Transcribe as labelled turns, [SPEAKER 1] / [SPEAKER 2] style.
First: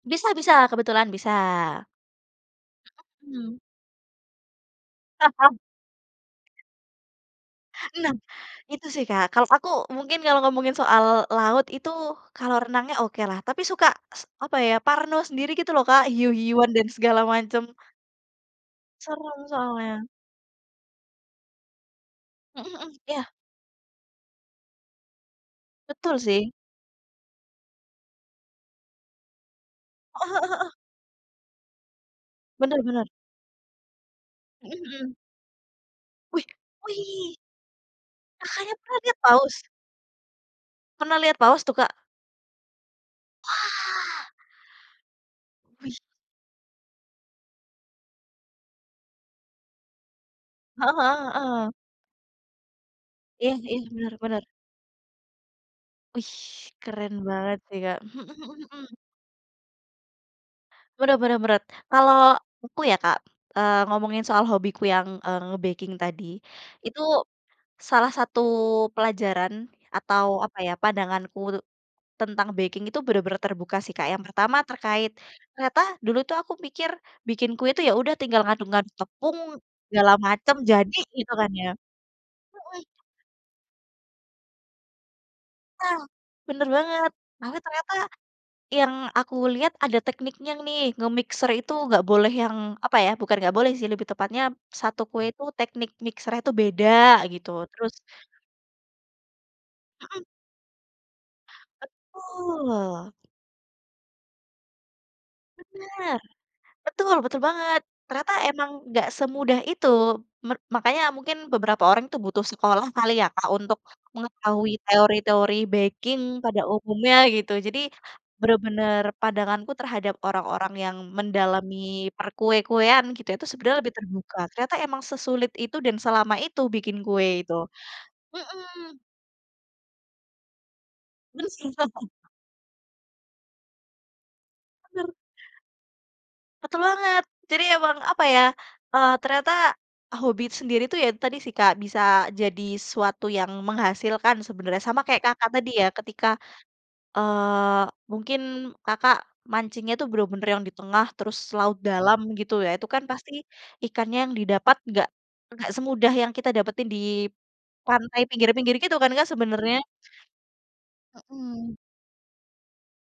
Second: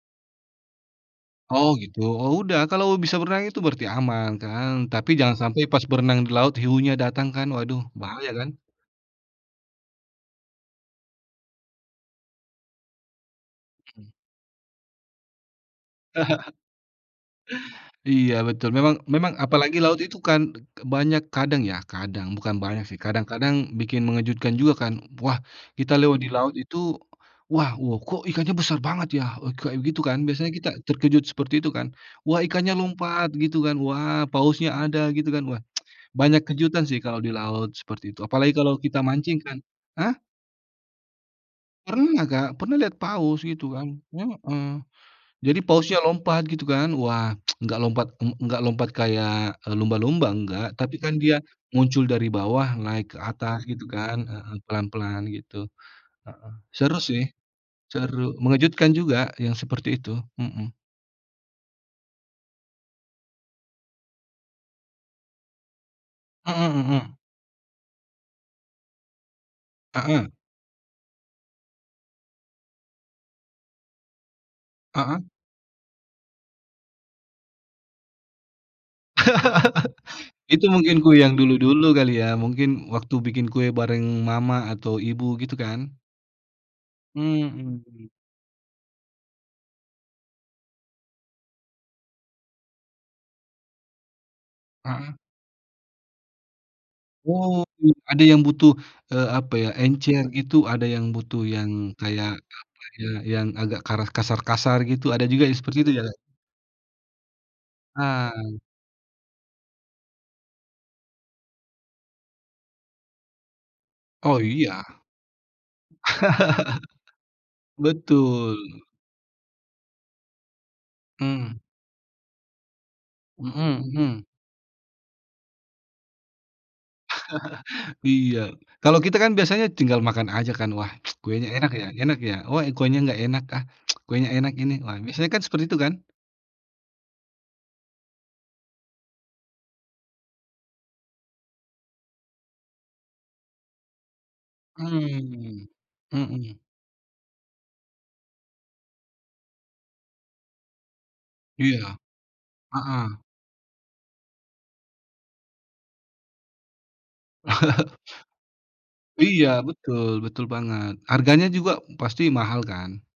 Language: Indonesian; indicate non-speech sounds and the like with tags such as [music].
[SPEAKER 1] Bisa bisa, kebetulan bisa.
[SPEAKER 2] Oh, gitu. Oh, udah kalau bisa berenang itu
[SPEAKER 1] Mhm.
[SPEAKER 2] berarti aman kan tapi jangan sampai pas berenang di laut
[SPEAKER 1] [laughs]
[SPEAKER 2] hiunya datang kan? Waduh
[SPEAKER 1] Nah,
[SPEAKER 2] bahaya kan.
[SPEAKER 1] itu sih, Kak. Kalau aku mungkin kalau ngomongin soal laut itu kalau renangnya okelah tapi suka,
[SPEAKER 2] Mhm.
[SPEAKER 1] s apa ya, parno sendiri gitu loh, Kak,
[SPEAKER 2] [chuckles]
[SPEAKER 1] hiu-hiuan dan segala macem.
[SPEAKER 2] Iya betul, memang memang
[SPEAKER 1] Serem
[SPEAKER 2] apalagi laut
[SPEAKER 1] soalnya.
[SPEAKER 2] itu kan de banyak kadang ya, kadang, bukan
[SPEAKER 1] Mhm
[SPEAKER 2] banyak
[SPEAKER 1] mhm,
[SPEAKER 2] sih,
[SPEAKER 1] ya.
[SPEAKER 2] kadang-kadang bikin mengejutkan juga kan. Wah kita lewat
[SPEAKER 1] Betul
[SPEAKER 2] di
[SPEAKER 1] sih.
[SPEAKER 2] laut itu, "Wah! Wow, kok ikannya besar banget ya?" Eee, kayak gitu kan
[SPEAKER 1] Oh
[SPEAKER 2] biasanya
[SPEAKER 1] heeh
[SPEAKER 2] kita
[SPEAKER 1] heeh.
[SPEAKER 2] terkejut seperti itu kan? "Wah ikannya
[SPEAKER 1] Bener bener.
[SPEAKER 2] lompat," gitu kan, "wah, pausnya
[SPEAKER 1] Mhm
[SPEAKER 2] ada,"
[SPEAKER 1] mhm.
[SPEAKER 2] gitu kan. Wah [tsk] banyak
[SPEAKER 1] Wih
[SPEAKER 2] kejutan sih kalau
[SPEAKER 1] wih!
[SPEAKER 2] di laut seperti itu, apalagi
[SPEAKER 1] Kakaknya
[SPEAKER 2] kalau
[SPEAKER 1] pernah
[SPEAKER 2] kita
[SPEAKER 1] lihat
[SPEAKER 2] mancing
[SPEAKER 1] paus?
[SPEAKER 2] kan hah?
[SPEAKER 1] Pernah lihat paus tuh, Kak?
[SPEAKER 2] Pernah, Kak. Pernah lihat paus gitu kan,
[SPEAKER 1] Wah!
[SPEAKER 2] heeh. Jadi
[SPEAKER 1] Wih.
[SPEAKER 2] pausnya lompat, gitu kan. Wah, [tsk] nggak lompat ng nggak lompat kayak, eee, lumba-lumba nggak, tapi
[SPEAKER 1] Heeh
[SPEAKER 2] kan
[SPEAKER 1] heeh
[SPEAKER 2] dia
[SPEAKER 1] heeh.
[SPEAKER 2] muncul dari bawah naik ke
[SPEAKER 1] Iya
[SPEAKER 2] atas
[SPEAKER 1] iya,
[SPEAKER 2] gitu
[SPEAKER 1] bener
[SPEAKER 2] kan,
[SPEAKER 1] bener.
[SPEAKER 2] heeh, pelan-pelan gitu,
[SPEAKER 1] Wih!
[SPEAKER 2] heeh. Seru
[SPEAKER 1] keren
[SPEAKER 2] sih,
[SPEAKER 1] banget sih, Kak. Mhm
[SPEAKER 2] seru,
[SPEAKER 1] mhm
[SPEAKER 2] mengejutkan
[SPEAKER 1] mhm.
[SPEAKER 2] juga yang seperti itu. Mhm.
[SPEAKER 1] Bener bener beret. Kalau aku ya, Kak, eee, ngomongin soal hobiku yang, eee, nge-baking tadi.
[SPEAKER 2] Mhm
[SPEAKER 1] Itu
[SPEAKER 2] mhm.
[SPEAKER 1] salah satu pelajaran atau
[SPEAKER 2] Heeh.
[SPEAKER 1] apa ya, pandanganku tuh tentang baking itu bener-bener terbuka sih, Kak. Yang pertama terkait
[SPEAKER 2] Heeh.
[SPEAKER 1] ternyata dulu tuh aku mikir bikin kue itu ya udah tinggal ngaduk-ngaduk tepung segala
[SPEAKER 2] [laughs]
[SPEAKER 1] macem
[SPEAKER 2] Itu
[SPEAKER 1] jadi,
[SPEAKER 2] mungkin ku
[SPEAKER 1] gitu
[SPEAKER 2] yang
[SPEAKER 1] kan ya?
[SPEAKER 2] dulu-dulu kali ya,
[SPEAKER 1] Mhm.
[SPEAKER 2] mungkin waktu bikin kue bareng mama atau ibu gitu kan.
[SPEAKER 1] Nah, bener banget. Tapi ternyata
[SPEAKER 2] Mmm.
[SPEAKER 1] yang aku lihat ada tekniknya nih nge-mixer itu nggak boleh yang apa ya, bukan nggak boleh sih lebih tepatnya satu
[SPEAKER 2] Heeh.
[SPEAKER 1] kue itu teknik mixer-nya itu beda gitu,
[SPEAKER 2] Oh, uh
[SPEAKER 1] terus
[SPEAKER 2] ada yang butuh, eee, apa ya, encer
[SPEAKER 1] Mhm.
[SPEAKER 2] gitu, ada yang butuh yang kayak, apa ya,
[SPEAKER 1] Betul.
[SPEAKER 2] yang agak karas kasar-kasar gitu. Ada juga yang seperti itu ya?
[SPEAKER 1] Bener! Betul, betul banget.
[SPEAKER 2] Ah.
[SPEAKER 1] Ternyata emang nggak semudah itu, mer makanya mungkin beberapa orang tuh butuh sekolah kali ya, Kak, untuk
[SPEAKER 2] Oh
[SPEAKER 1] mengetahui
[SPEAKER 2] iya.
[SPEAKER 1] teori-teori baking pada umumnya gitu.
[SPEAKER 2] [chuckles]
[SPEAKER 1] Jadi
[SPEAKER 2] Betul.
[SPEAKER 1] bener-bener pandanganku terhadap orang-orang yang
[SPEAKER 2] Mmm.
[SPEAKER 1] mendalami perkue-kuean gitu, itu sebenarnya
[SPEAKER 2] Mhm
[SPEAKER 1] lebih
[SPEAKER 2] mhm.
[SPEAKER 1] terbuka. Ternyata emang sesulit itu dan selama itu bikin kue itu,
[SPEAKER 2] [chuckles] Iya, kalau
[SPEAKER 1] mhm.
[SPEAKER 2] kita kan biasanya tinggal makan aja kan, "Wah [tsk] kuenya
[SPEAKER 1] Bers
[SPEAKER 2] enak ya
[SPEAKER 1] [laughs]
[SPEAKER 2] enak ya? Wah, e kuenya nggak enak ah, [tsk] kuenya enak ini, wah,"
[SPEAKER 1] Bener.
[SPEAKER 2] misalnya kan seperti itu kan?
[SPEAKER 1] Betul banget. Jadi emang, apa ya, eee, ternyata hobi itu sendiri itu ya tadi sih, Kak, bisa jadi suatu yang menghasilkan sebenarnya. Sama kayak Kakak
[SPEAKER 2] Mmm,
[SPEAKER 1] tadi ya, ketika,
[SPEAKER 2] mhm.
[SPEAKER 1] eee, mungkin Kakak mancingnya itu bener-bener yang di tengah terus laut
[SPEAKER 2] Iya,
[SPEAKER 1] dalam gitu ya, itu kan
[SPEAKER 2] heeh.
[SPEAKER 1] pasti ikannya yang didapat nggak nggak semudah yang kita dapetin di
[SPEAKER 2] [chuckles]
[SPEAKER 1] pantai pinggir-pinggir gitu kan Kak,
[SPEAKER 2] Iya,
[SPEAKER 1] sebenarnya?
[SPEAKER 2] betul, betul banget. Harganya juga
[SPEAKER 1] Mhm.
[SPEAKER 2] pasti mahal kan?